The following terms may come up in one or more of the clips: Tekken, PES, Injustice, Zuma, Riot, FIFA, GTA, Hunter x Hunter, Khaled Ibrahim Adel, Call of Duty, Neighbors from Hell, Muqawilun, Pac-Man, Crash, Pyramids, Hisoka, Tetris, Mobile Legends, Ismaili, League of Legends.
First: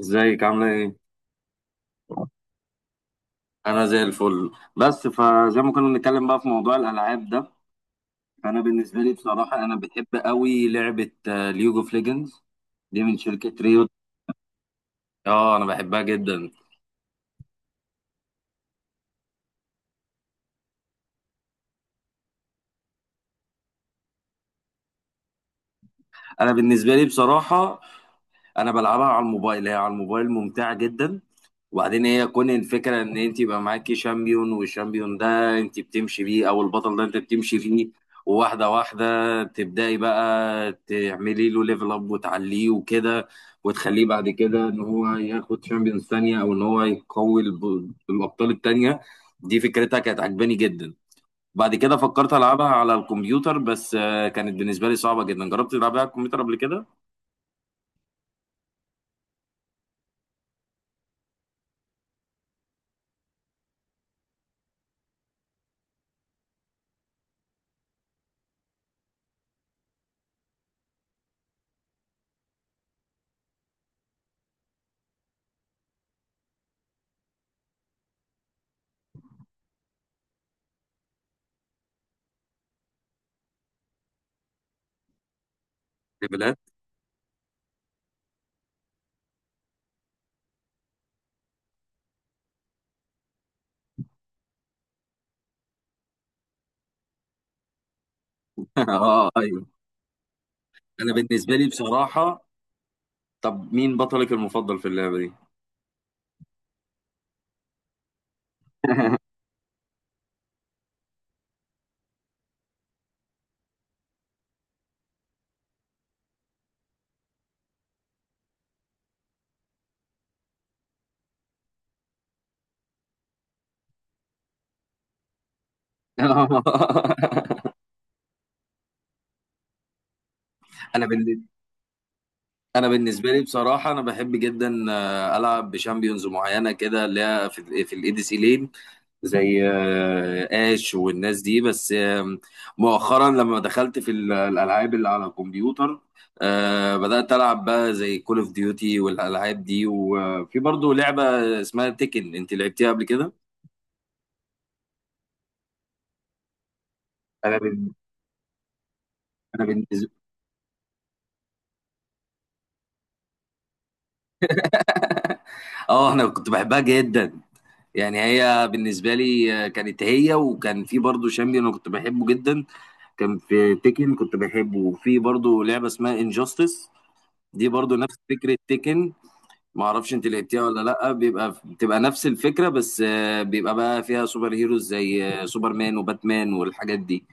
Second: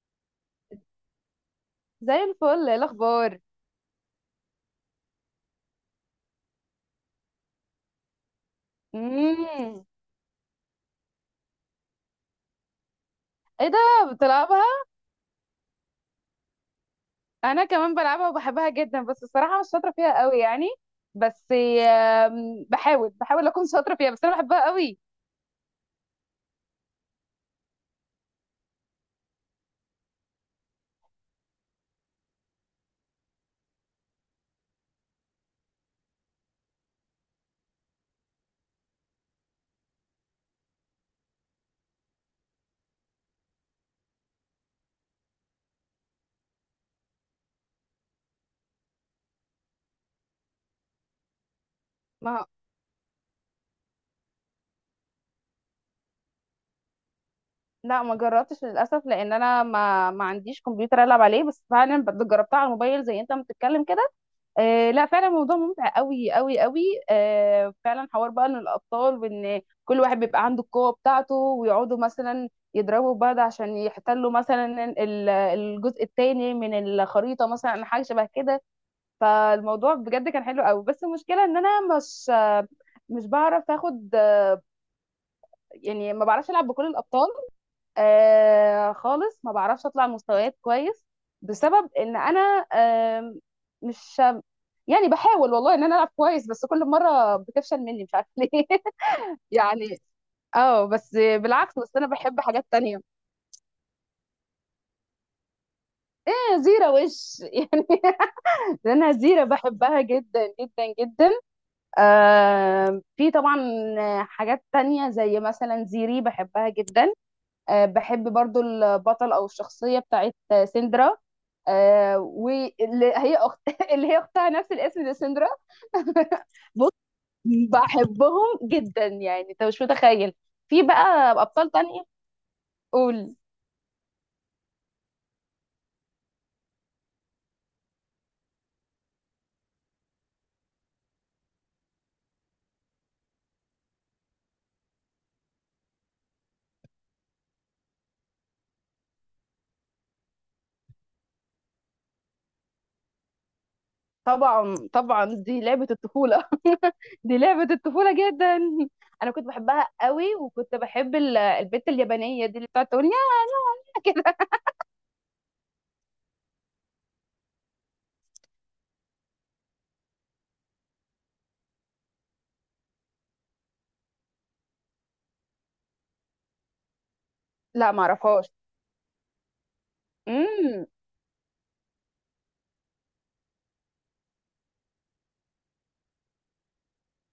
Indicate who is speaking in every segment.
Speaker 1: ازيك عامله ايه؟
Speaker 2: زي الفل. ايه الاخبار؟
Speaker 1: انا زي الفل. بس فزي ما كنا بنتكلم بقى في موضوع الالعاب ده، فانا بالنسبه لي بصراحه انا
Speaker 2: امم.
Speaker 1: بحب قوي لعبه ليج اوف ليجندز. دي من شركه
Speaker 2: ايه ده؟
Speaker 1: ريوت.
Speaker 2: بتلعبها؟
Speaker 1: اه انا بحبها جدا.
Speaker 2: انا كمان بلعبها وبحبها جدا، بس الصراحه مش شاطره فيها قوي يعني. بس بحاول اكون شاطره فيها، بس انا بحبها قوي.
Speaker 1: انا بالنسبه لي بصراحه انا بلعبها على الموبايل، هي على الموبايل ممتعه جدا. وبعدين هي كون الفكره ان انت يبقى معاكي شامبيون، والشامبيون ده انت بتمشي بيه، او البطل ده انت بتمشي فيه. وواحده واحده تبداي بقى تعملي له ليفل اب وتعليه وكده، وتخليه بعد كده ان هو ياخد شامبيونز تانية، او ان هو يقوي الابطال التانية. دي فكرتها كانت عجباني جدا. بعد كده فكرت
Speaker 2: ما
Speaker 1: العبها على الكمبيوتر، بس كانت بالنسبه لي صعبه جدا. جربت تلعبها على الكمبيوتر قبل كده؟
Speaker 2: لا، ما جربتش للاسف، لان انا ما عنديش كمبيوتر العب عليه، بس فعلا جربتها على الموبايل زي انت ما بتتكلم كده. آه لا، فعلا موضوع ممتع قوي قوي قوي. آه فعلا، حوار بقى ان الابطال وان كل واحد بيبقى عنده القوه بتاعته ويقعدوا مثلا يضربوا بعض عشان يحتلوا مثلا الجزء التاني من الخريطه، مثلا حاجه شبه كده. فالموضوع بجد كان حلو قوي، بس المشكله ان انا مش بعرف اخد، يعني ما بعرفش
Speaker 1: ليفلات.
Speaker 2: العب بكل الابطال. آه خالص ما بعرفش اطلع مستويات كويس. بسبب ان انا مش يعني بحاول والله ان انا العب كويس، بس كل مره بتفشل مني، مش عارفه ليه.
Speaker 1: اه ايوه.
Speaker 2: يعني، اه
Speaker 1: انا
Speaker 2: بس
Speaker 1: بالنسبه لي
Speaker 2: بالعكس، بس انا بحب
Speaker 1: بصراحه،
Speaker 2: حاجات تانية.
Speaker 1: طب مين بطلك المفضل في اللعبة دي؟
Speaker 2: أنا زيرة وش. يعني، انا زيرة بحبها جدا جدا جدا. آه، في طبعا حاجات تانية زي مثلا زيري بحبها جدا. آه، بحب برضو البطل او الشخصية بتاعت سندرا. آه، واللي هي أخت اللي هي اختها، نفس الاسم دي سندرا. بص، بحبهم جدا يعني انت مش متخيل. في
Speaker 1: انا
Speaker 2: بقى
Speaker 1: بالنسبة
Speaker 2: ابطال تانية.
Speaker 1: انا بالنسبة
Speaker 2: قول.
Speaker 1: لي بصراحة انا بحب جدا، العب بشامبيونز معينة كده اللي هي في الاي دي سي لين. زي اش والناس دي، بس مؤخرا لما دخلت في الالعاب اللي على الكمبيوتر. بدأت ألعب بقى زي كول اوف ديوتي والألعاب دي، وفي برضو لعبة اسمها تيكن، انت لعبتيها قبل كده؟
Speaker 2: طبعا طبعا، دي لعبة الطفولة. دي
Speaker 1: انا
Speaker 2: لعبة
Speaker 1: بال...
Speaker 2: الطفولة جدا. انا كنت
Speaker 1: انا
Speaker 2: بحبها
Speaker 1: بالنسبه
Speaker 2: قوي، وكنت بحب البت اليابانية دي اللي بتقعد تقول يا. كده.
Speaker 1: اه انا كنت بحبها جدا. يعني هي بالنسبة لي كانت هي، وكان في برضه شامبيون أنا كنت بحبه جدا. كان في تيكن كنت بحبه، وفي برضه لعبة اسمها انجاستس، دي
Speaker 2: لا،
Speaker 1: برضه
Speaker 2: ما
Speaker 1: نفس
Speaker 2: اعرفهاش.
Speaker 1: فكرة تيكن. ما اعرفش انت لعبتيها ولا
Speaker 2: امم.
Speaker 1: لا. بيبقى بتبقى نفس الفكرة، بس بيبقى بقى فيها سوبر هيروز زي سوبرمان وباتمان والحاجات دي.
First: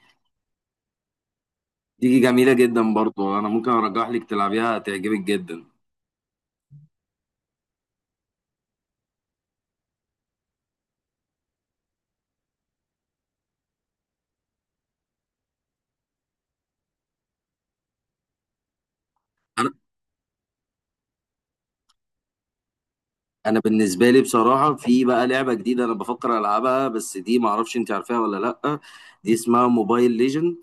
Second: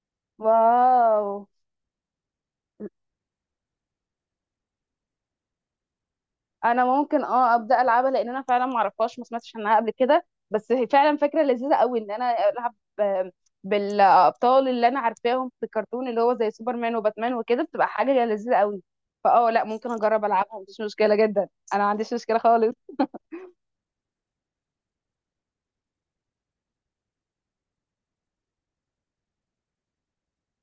Speaker 2: واو.
Speaker 1: دي جميلة جدا برضه، انا ممكن ارجح لك تلعبيها هتعجبك جدا.
Speaker 2: انا ممكن ابدا العبها، لان انا فعلا ما اعرفهاش، ما سمعتش عنها قبل كده، بس هي فعلا فكره لذيذه قوي ان انا العب آه، بالابطال اللي انا عارفاهم في الكرتون، اللي هو زي سوبرمان وباتمان وكده، بتبقى حاجه لذيذه قوي. فاه لا، ممكن اجرب العبها، ما عنديش مشكله جدا. انا ما عنديش مشكله خالص.
Speaker 1: انا بالنسبه لي بصراحه في بقى لعبه جديده انا بفكر العبها، بس دي ما اعرفش انت عارفاها ولا لا. دي اسمها موبايل ليجند.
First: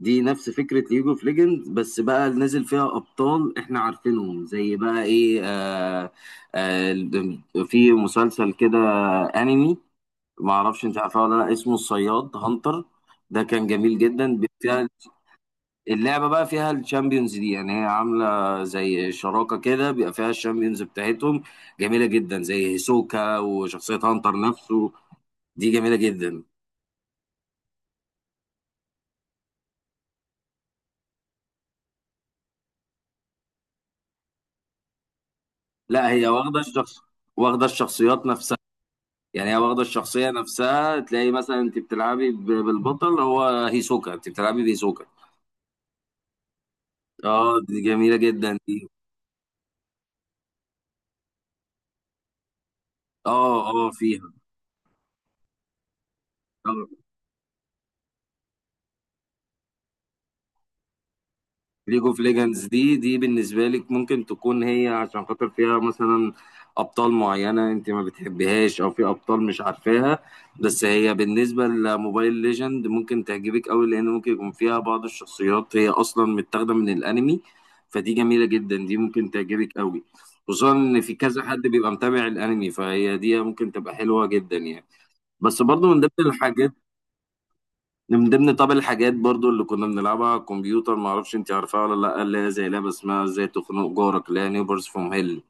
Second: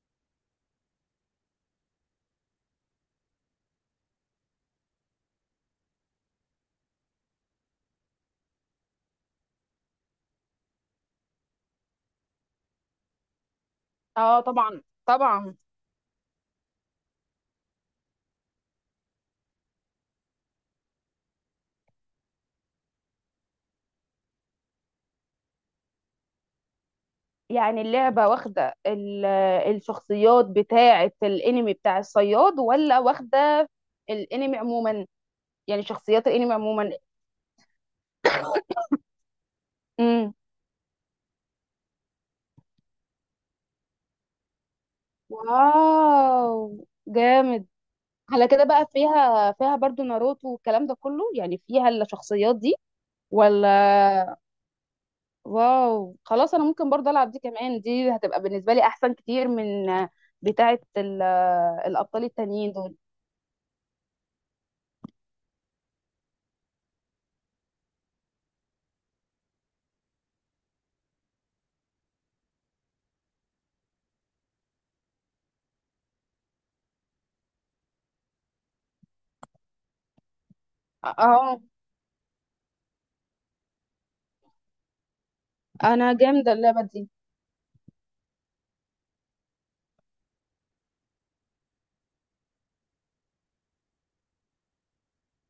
Speaker 1: دي نفس فكره ليج اوف ليجند، بس بقى نازل فيها ابطال احنا عارفينهم، زي بقى ايه آه في مسلسل كده، انمي. ما اعرفش انت عارفاه ولا لا، اسمه الصياد هانتر. ده كان جميل جدا.
Speaker 2: اه، طبعا طبعا.
Speaker 1: اللعبة بقى فيها الشامبيونز دي، يعني هي عاملة زي شراكة كده، بيبقى فيها الشامبيونز بتاعتهم جميلة جدا، زي هيسوكا وشخصية هانتر نفسه. دي جميلة جدا.
Speaker 2: يعني اللعبه واخده الشخصيات بتاعه الانمي بتاع الصياد، ولا واخده الانمي عموما، يعني
Speaker 1: لا، هي
Speaker 2: شخصيات الانمي
Speaker 1: واخدة
Speaker 2: عموما؟
Speaker 1: الشخص واخدة الشخصيات نفسها. يعني هي واخدة الشخصية نفسها، تلاقي مثلا انت بتلعبي بالبطل، هو هيسوكا انت بتلعبي بهيسوكا.
Speaker 2: واو،
Speaker 1: اه
Speaker 2: جامد.
Speaker 1: دي جميلة
Speaker 2: على
Speaker 1: جدا
Speaker 2: كده
Speaker 1: دي.
Speaker 2: بقى، فيها برضو ناروتو والكلام ده كله، يعني فيها الشخصيات دي
Speaker 1: اه اه فيها.
Speaker 2: ولا؟ واو خلاص، انا ممكن برضو العب دي كمان، دي هتبقى بالنسبة لي احسن كتير من بتاعة
Speaker 1: ليج اوف
Speaker 2: الابطال
Speaker 1: ليجندز
Speaker 2: التانيين دول.
Speaker 1: دي بالنسبه لك ممكن تكون هي عشان خاطر فيها مثلا ابطال معينه انت ما بتحبيهاش، او في ابطال مش عارفاها. بس هي بالنسبه لموبايل ليجند ممكن تعجبك قوي، لان ممكن يكون فيها بعض الشخصيات هي اصلا متاخده من الانمي. فدي جميله جدا، دي ممكن تعجبك قوي. خصوصا ان في كذا حد
Speaker 2: اه.
Speaker 1: بيبقى متابع الانمي، فهي دي ممكن تبقى حلوه جدا يعني. بس برضو من
Speaker 2: انا
Speaker 1: ضمن
Speaker 2: جامدة
Speaker 1: الحاجات،
Speaker 2: اللعبة دي.
Speaker 1: من ضمن طب الحاجات برضو اللي كنا بنلعبها على الكمبيوتر، ما اعرفش انت عارفاها ولا لا، اللي هي زي لعبه اسمها ازاي تخنق جارك، اللي هي نيبرز فروم هيل.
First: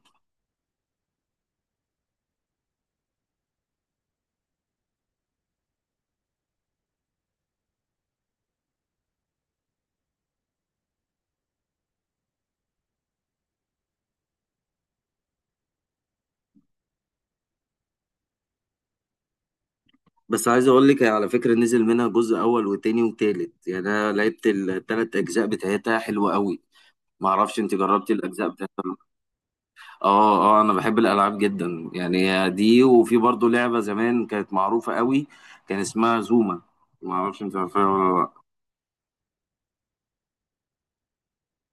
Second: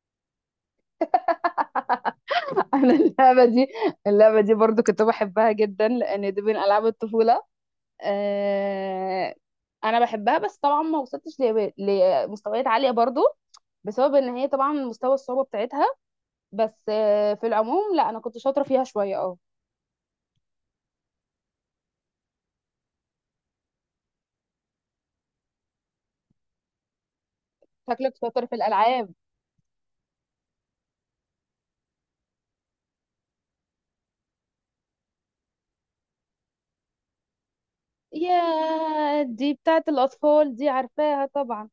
Speaker 2: انا اللعبة دي برضو كنت بحبها جدا، لان دي من العاب الطفولة. آه، انا بحبها، بس طبعا ما وصلتش لمستويات عالية برضو، بسبب ان هي طبعا مستوى الصعوبه بتاعتها. بس في العموم لا، انا كنت شاطره فيها شويه اه.
Speaker 1: بس عايز اقول لك هي على فكره نزل منها جزء اول وتاني وتالت، يعني انا لعبت التلات اجزاء بتاعتها حلوه قوي. ما اعرفش انت جربتي
Speaker 2: شكلك
Speaker 1: الاجزاء
Speaker 2: شاطر في
Speaker 1: بتاعتها ولا لأ.
Speaker 2: الالعاب.
Speaker 1: اه اه انا بحب الالعاب جدا، يعني دي، وفي برضو لعبه زمان كانت معروفه قوي، كان اسمها زوما. ما اعرفش انت عارفاها ولا لا.
Speaker 2: يا دي بتاعت الاطفال، دي عارفاها طبعا.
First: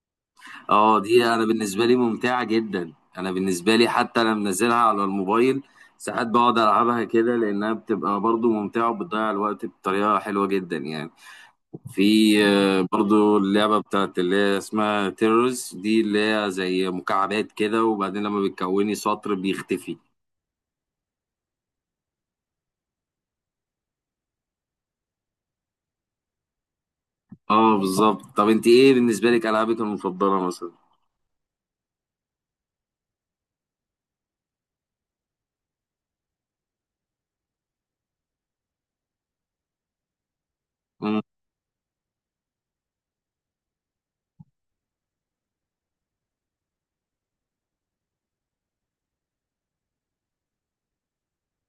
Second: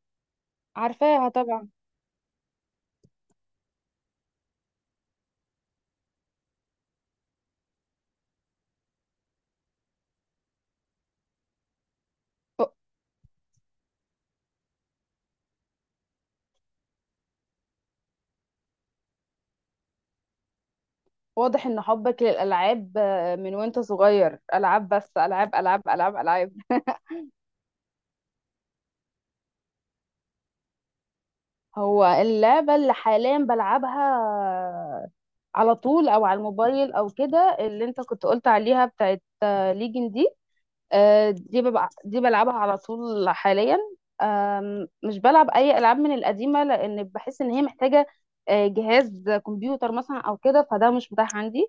Speaker 1: اه دي
Speaker 2: عارفاها
Speaker 1: انا
Speaker 2: طبعا.
Speaker 1: بالنسبه لي ممتعه جدا، انا بالنسبه لي حتى انا منزلها على الموبايل. ساعات بقعد العبها كده لانها بتبقى برضو ممتعه، وبتضيع الوقت بطريقه حلوه جدا يعني. في
Speaker 2: ف-
Speaker 1: برضو اللعبه بتاعت اللي هي اسمها تيرورز دي، اللي هي زي مكعبات كده، وبعدين لما بتكوني سطر بيختفي.
Speaker 2: واضح ان حبك للالعاب من وانت صغير، العاب بس، العاب العاب العاب العاب.
Speaker 1: اه بالظبط. طب انت ايه بالنسبه لك العابك المفضله مثلا؟
Speaker 2: هو اللعبه اللي حاليا بلعبها على طول او على الموبايل او كده، اللي انت كنت قلت عليها بتاعت ليجن دي.
Speaker 1: مم.
Speaker 2: دي ببقى دي بلعبها على طول حاليا. مش بلعب اي العاب من القديمه، لان بحس ان هي محتاجه جهاز كمبيوتر مثلا او كده، فده مش متاح عندي.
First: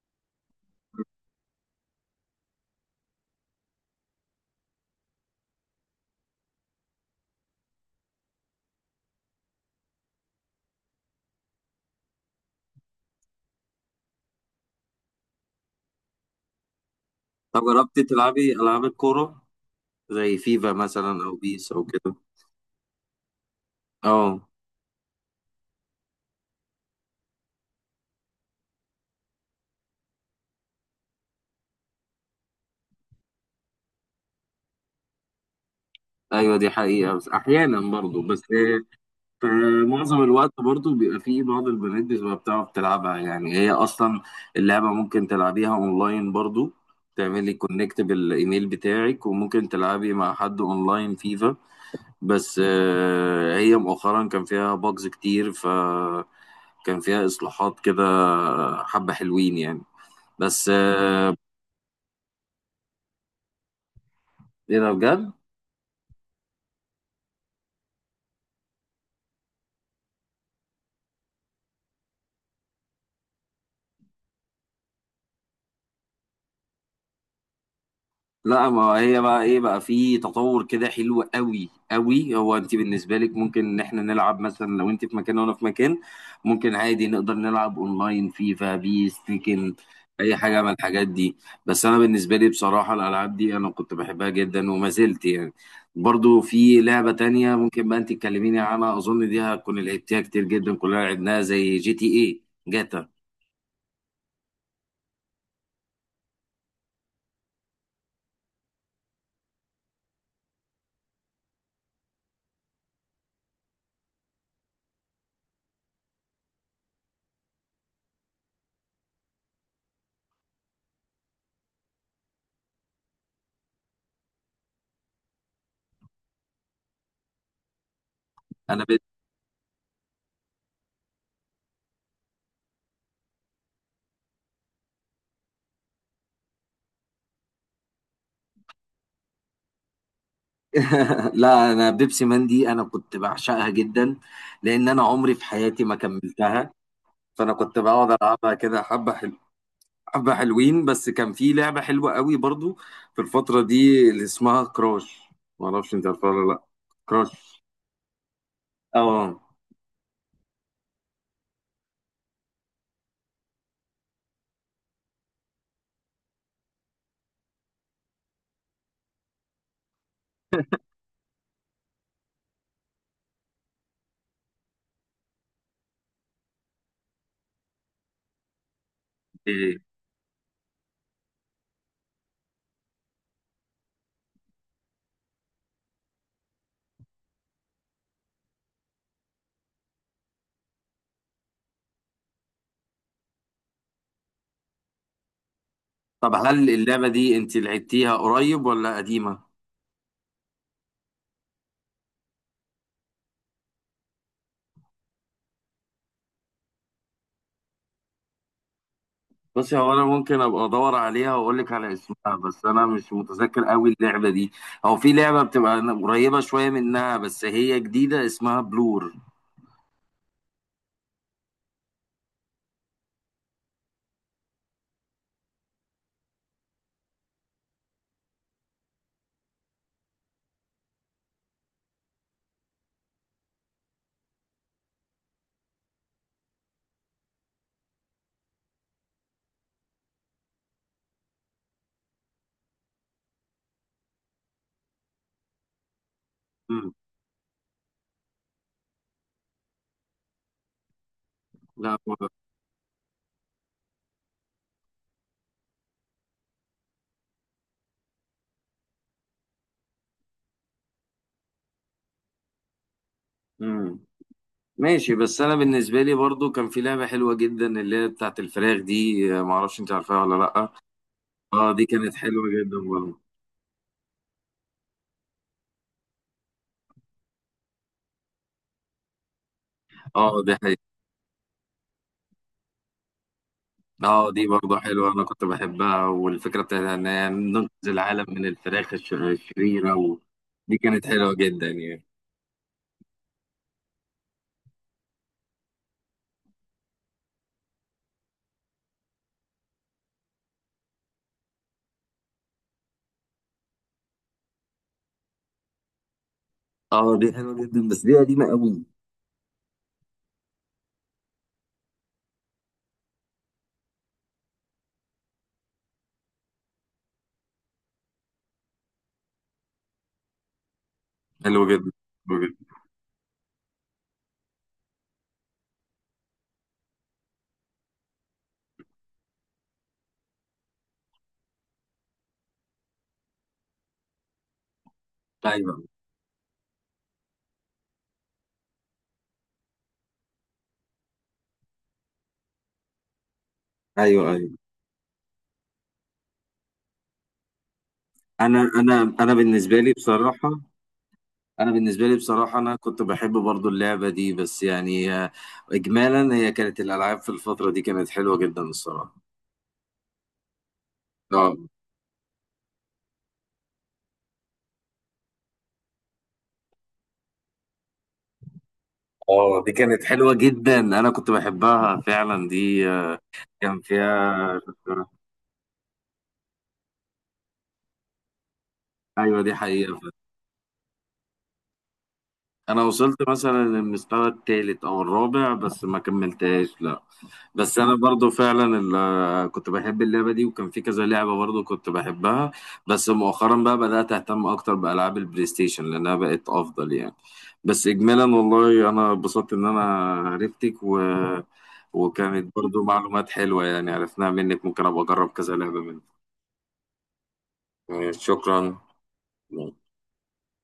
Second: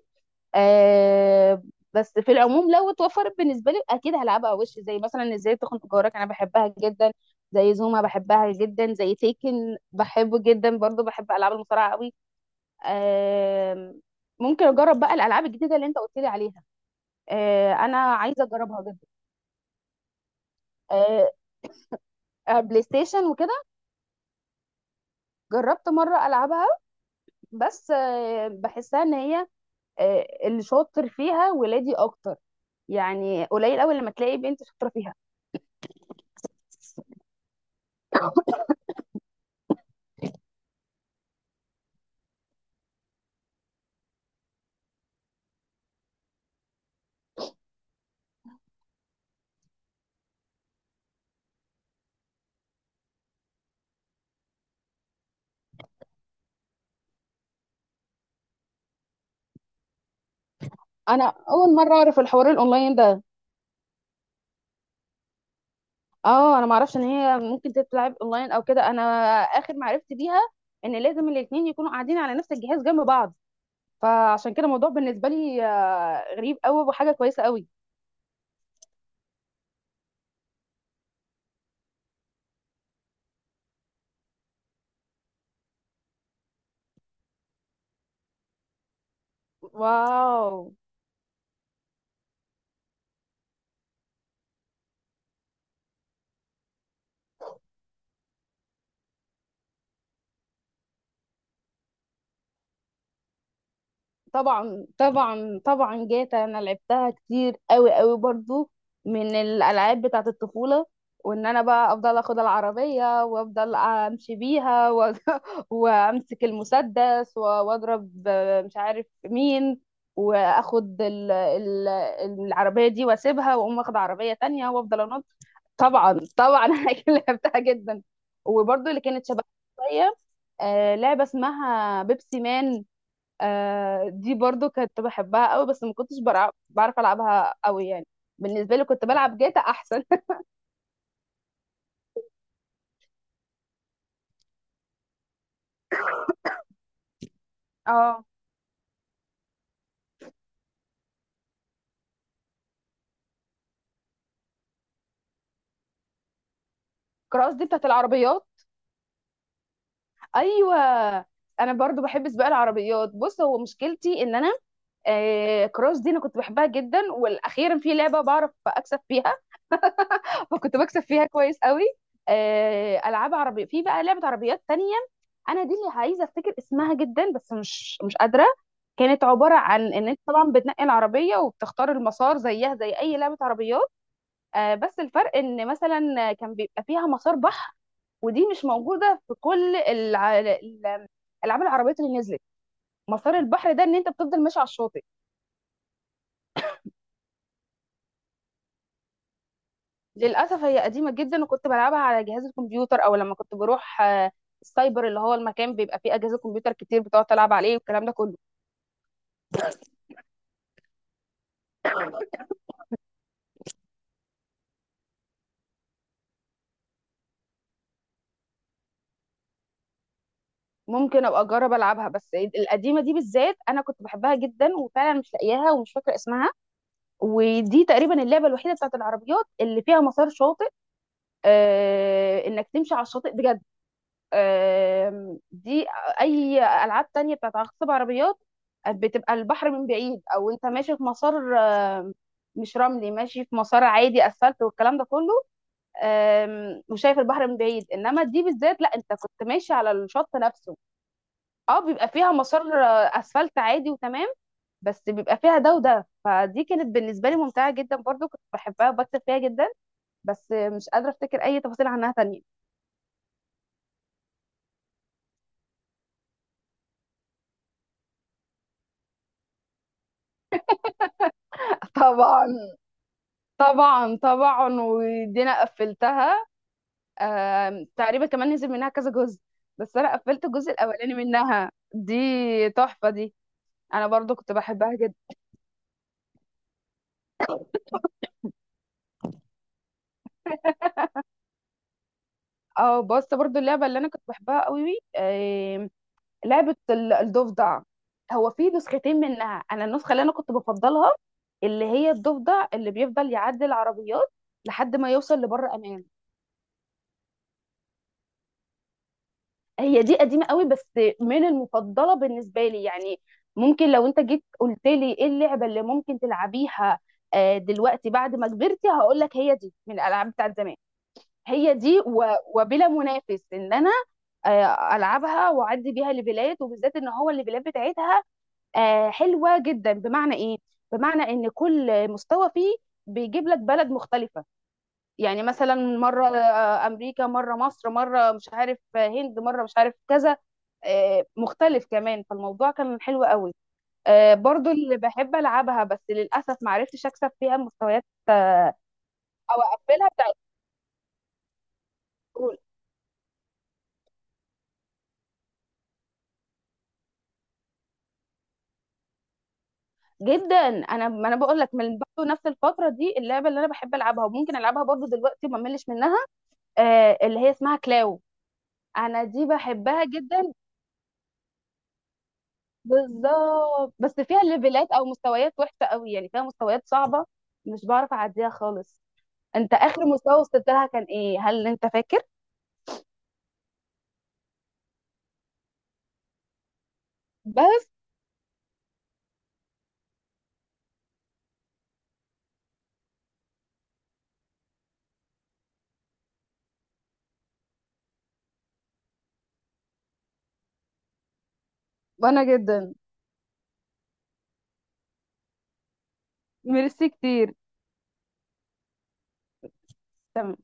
Speaker 2: آه، بس في العموم لو اتوفرت بالنسبه لي اكيد هلعبها. وش زي مثلا ازاي تخنق جارك انا بحبها جدا، زي زوما بحبها جدا، زي تيكن بحبه جدا، برضو بحب العاب المصارعه قوي. آم، ممكن اجرب بقى الالعاب الجديده اللي انت قلت لي عليها،
Speaker 1: طب
Speaker 2: انا
Speaker 1: جربتي
Speaker 2: عايزه
Speaker 1: تلعبي
Speaker 2: اجربها
Speaker 1: العاب
Speaker 2: جدا.
Speaker 1: الكوره زي فيفا مثلا
Speaker 2: آه،
Speaker 1: او بيس او كده؟
Speaker 2: آه، بلاي ستيشن وكده.
Speaker 1: اه.
Speaker 2: جربت مرة ألعبها، بس بحسها إن هي اللي شاطر فيها ولادي أكتر. يعني قليل أوي لما تلاقي بنت شاطرة فيها.
Speaker 1: ايوه دي حقيقة، بس احيانا برضو بس في معظم الوقت برضو بيبقى في بعض البنات بتبقى بتعرف تلعبها، يعني هي اصلا اللعبة ممكن تلعبيها اونلاين برضو. تعملي كونكت بالايميل بتاعك، وممكن تلعبي مع حد اونلاين فيفا. بس هي مؤخرا كان فيها باجز كتير، ف كان فيها اصلاحات كده حبة حلوين يعني. بس آه،
Speaker 2: أنا أول مرة أعرف الحوار الأونلاين ده.
Speaker 1: ايه ده بجد؟
Speaker 2: اه، أنا معرفش إن هي ممكن تتلعب أونلاين أو كده. أنا آخر معرفتي بيها إن لازم الاتنين يكونوا قاعدين على نفس الجهاز جنب بعض، فعشان كده الموضوع بالنسبة لي غريب أوي وحاجة كويسة أوي.
Speaker 1: لا ما هي بقى ايه، بقى في تطور كده حلو قوي قوي. هو انت بالنسبه لك ممكن ان احنا نلعب مثلا لو انت في مكان وانا في مكان، ممكن عادي نقدر نلعب اونلاين فيفا بيس تيكن اي
Speaker 2: واو.
Speaker 1: حاجه من الحاجات دي. بس انا بالنسبه لي بصراحه الالعاب دي انا كنت بحبها جدا وما زلت يعني. برضو في لعبه تانية ممكن بقى انت تكلميني عنها، اظن دي هتكون لعبتيها كتير جدا كلنا لعبناها، زي جي تي اي، جاتا.
Speaker 2: طبعا طبعا طبعا، جاتا انا لعبتها كتير قوي قوي، برضو من الالعاب بتاعه الطفوله. وان انا بقى افضل اخد العربيه وافضل امشي بيها و. وامسك المسدس واضرب، مش عارف مين. واخد العربيه دي واسيبها، واقوم واخد عربيه تانية وافضل انط. طبعا طبعا. انا أكيد لعبتها جدا.
Speaker 1: انا
Speaker 2: وبرضو اللي كانت شبه شويه، لعبه اسمها بيبسي مان، دي برضو كنت بحبها قوي، بس ما كنتش بعرف العبها قوي يعني. بالنسبه لي كنت بلعب جاتا احسن.
Speaker 1: لا انا بيبسي مان دي انا كنت بعشقها جدا، لان انا عمري في حياتي ما كملتها. فانا كنت بقعد
Speaker 2: اه،
Speaker 1: العبها كده حبه حلوين. بس كان في لعبه حلوه قوي برضو في الفتره دي اللي اسمها كراش. ما اعرفش انت عارفها ولا لا.
Speaker 2: كراس
Speaker 1: كراش.
Speaker 2: دي بتاعت العربيات.
Speaker 1: اه.
Speaker 2: ايوه، انا برضو بحب سباق العربيات. بص، هو مشكلتي ان انا كراس دي انا كنت بحبها جدا، والاخيرا في لعبه بعرف اكسب فيها. فكنت بكسب فيها كويس قوي. العاب عربيه، في بقى لعبه عربيات تانية انا دي اللي عايزه افتكر اسمها جدا، بس مش قادره. كانت عباره
Speaker 1: إيه.
Speaker 2: عن ان انت طبعا بتنقي العربيه وبتختار المسار، زيها زي اي لعبه عربيات. بس الفرق ان مثلا كان بيبقى فيها مسار بحر، ودي مش موجوده في كل الالعاب العربيات اللي نزلت. مسار البحر ده ان انت بتفضل ماشي على الشاطئ.
Speaker 1: طب هل اللعبه دي انت لعبتيها قريب ولا قديمه؟
Speaker 2: للاسف هي قديمه جدا، وكنت بلعبها على جهاز الكمبيوتر، او لما كنت بروح السايبر، اللي هو المكان بيبقى فيه اجهزه كمبيوتر كتير بتقعد تلعب عليه والكلام ده كله.
Speaker 1: بصي هو انا ممكن ابقى ادور عليها واقول لك على اسمها، بس انا مش متذكر قوي اللعبه دي. هو في لعبه بتبقى قريبه شويه منها بس هي جديده اسمها بلور.
Speaker 2: ممكن ابقى اجرب العبها، بس القديمه دي بالذات انا كنت بحبها جدا وفعلا مش لاقياها ومش فاكره اسمها. ودي تقريبا اللعبه الوحيده بتاعت العربيات اللي فيها مسار شاطئ، انك تمشي على الشاطئ بجد. دي، اي العاب تانية بتاعت عصب عربيات بتبقى البحر من بعيد، او انت ماشي في مسار مش رملي، ماشي في مسار عادي اسفلت والكلام ده كله.
Speaker 1: مم.
Speaker 2: وشايف البحر من بعيد، انما دي بالذات لا، انت كنت ماشي على الشط نفسه. اه
Speaker 1: لا
Speaker 2: بيبقى
Speaker 1: هو-
Speaker 2: فيها مسار اسفلت عادي، وتمام. بس بيبقى فيها ده وده، فدي كانت بالنسبه لي ممتعه جدا برضو، كنت بحبها وبكتب فيها جدا، بس مش قادره افتكر اي تفاصيل عنها تانية.
Speaker 1: مم. ماشي. بس انا بالنسبه لي برضو كان في لعبه حلوه جدا اللي هي بتاعت الفراخ دي. ما اعرفش انت عارفاها ولا لا. اه دي كانت حلوه
Speaker 2: طبعا
Speaker 1: جدا برضو.
Speaker 2: طبعا طبعا، ودي انا قفلتها. تقريبا كمان نزل منها كذا جزء، بس انا
Speaker 1: اه
Speaker 2: قفلت
Speaker 1: دي
Speaker 2: الجزء
Speaker 1: حقيقة.
Speaker 2: الاولاني منها دي. تحفه دي، انا
Speaker 1: اه
Speaker 2: برضو
Speaker 1: دي
Speaker 2: كنت
Speaker 1: برضو
Speaker 2: بحبها
Speaker 1: حلوه،
Speaker 2: جدا.
Speaker 1: انا كنت بحبها، والفكره بتاعتها ان هي ننقذ العالم من الفراخ الشريره دي كانت حلوه جدا يعني.
Speaker 2: اه بص، برضو اللعبه اللي انا كنت بحبها قوي لعبة الضفدع. هو في نسختين منها، انا النسخة اللي انا كنت بفضلها اللي هي الضفدع اللي بيفضل يعدي العربيات لحد ما يوصل لبر امان.
Speaker 1: اه دي حلوه جدا بس دي قديمه قوي.
Speaker 2: هي دي قديمة قوي، بس من المفضلة بالنسبة لي يعني. ممكن لو انت جيت قلت لي ايه اللعبة اللي ممكن تلعبيها دلوقتي بعد ما كبرتي، هقول لك هي دي من الالعاب بتاعت زمان.
Speaker 1: حلو
Speaker 2: هي
Speaker 1: جدا.
Speaker 2: دي
Speaker 1: حلو جدا.
Speaker 2: وبلا منافس ان انا العبها واعدي بيها لبلاد، وبالذات ان هو الليفلات بتاعتها حلوه جدا. بمعنى ايه؟ بمعنى ان كل مستوى فيه بيجيب لك بلد مختلفه. يعني
Speaker 1: ايوه.
Speaker 2: مثلا مره امريكا، مره مصر، مره مش عارف هند، مره مش عارف كذا مختلف كمان. فالموضوع كان حلو قوي.
Speaker 1: ايوه ايوه.
Speaker 2: برضو اللي بحب العبها، بس للاسف ما عرفتش اكسب فيها المستويات
Speaker 1: انا
Speaker 2: او
Speaker 1: بالنسبه لي
Speaker 2: اقفلها بتاعت
Speaker 1: بصراحه، انا بالنسبه لي بصراحه
Speaker 2: كورونا.
Speaker 1: انا كنت بحب برضو اللعبه دي، بس يعني اجمالا هي كانت الالعاب في الفتره دي كانت حلوه جدا الصراحه.
Speaker 2: جدا، انا ما انا
Speaker 1: اه
Speaker 2: بقول لك من برضه نفس الفتره دي اللعبه اللي انا بحب العبها وممكن العبها برضه دلوقتي وما ملش منها، اللي هي اسمها كلاو. انا دي
Speaker 1: اه دي كانت
Speaker 2: بحبها
Speaker 1: حلوه
Speaker 2: جدا.
Speaker 1: جدا انا كنت بحبها فعلا دي، كان
Speaker 2: بالظبط، بس
Speaker 1: فيها.
Speaker 2: فيها ليفلات او مستويات وحشه قوي، يعني فيها مستويات صعبه مش بعرف اعديها خالص.
Speaker 1: ايوه دي
Speaker 2: انت
Speaker 1: حقيقه.
Speaker 2: اخر مستوى وصلت لها كان ايه؟ هل انت فاكر؟
Speaker 1: انا وصلت مثلا للمستوى الثالث او الرابع بس ما كملتهاش لا. بس
Speaker 2: بس.
Speaker 1: انا برضو فعلا كنت بحب اللعبه دي، وكان في كذا لعبه برضو كنت بحبها. بس مؤخرا بقى بدات اهتم اكتر بالعاب البلاي ستيشن لانها بقت افضل يعني. بس اجمالا والله انا اتبسطت ان انا عرفتك،
Speaker 2: وانا
Speaker 1: وكانت برضو
Speaker 2: جدا،
Speaker 1: معلومات حلوه يعني عرفناها منك، ممكن ابقى اجرب كذا لعبه منك.
Speaker 2: ميرسي كتير.
Speaker 1: شكرا.
Speaker 2: تمام.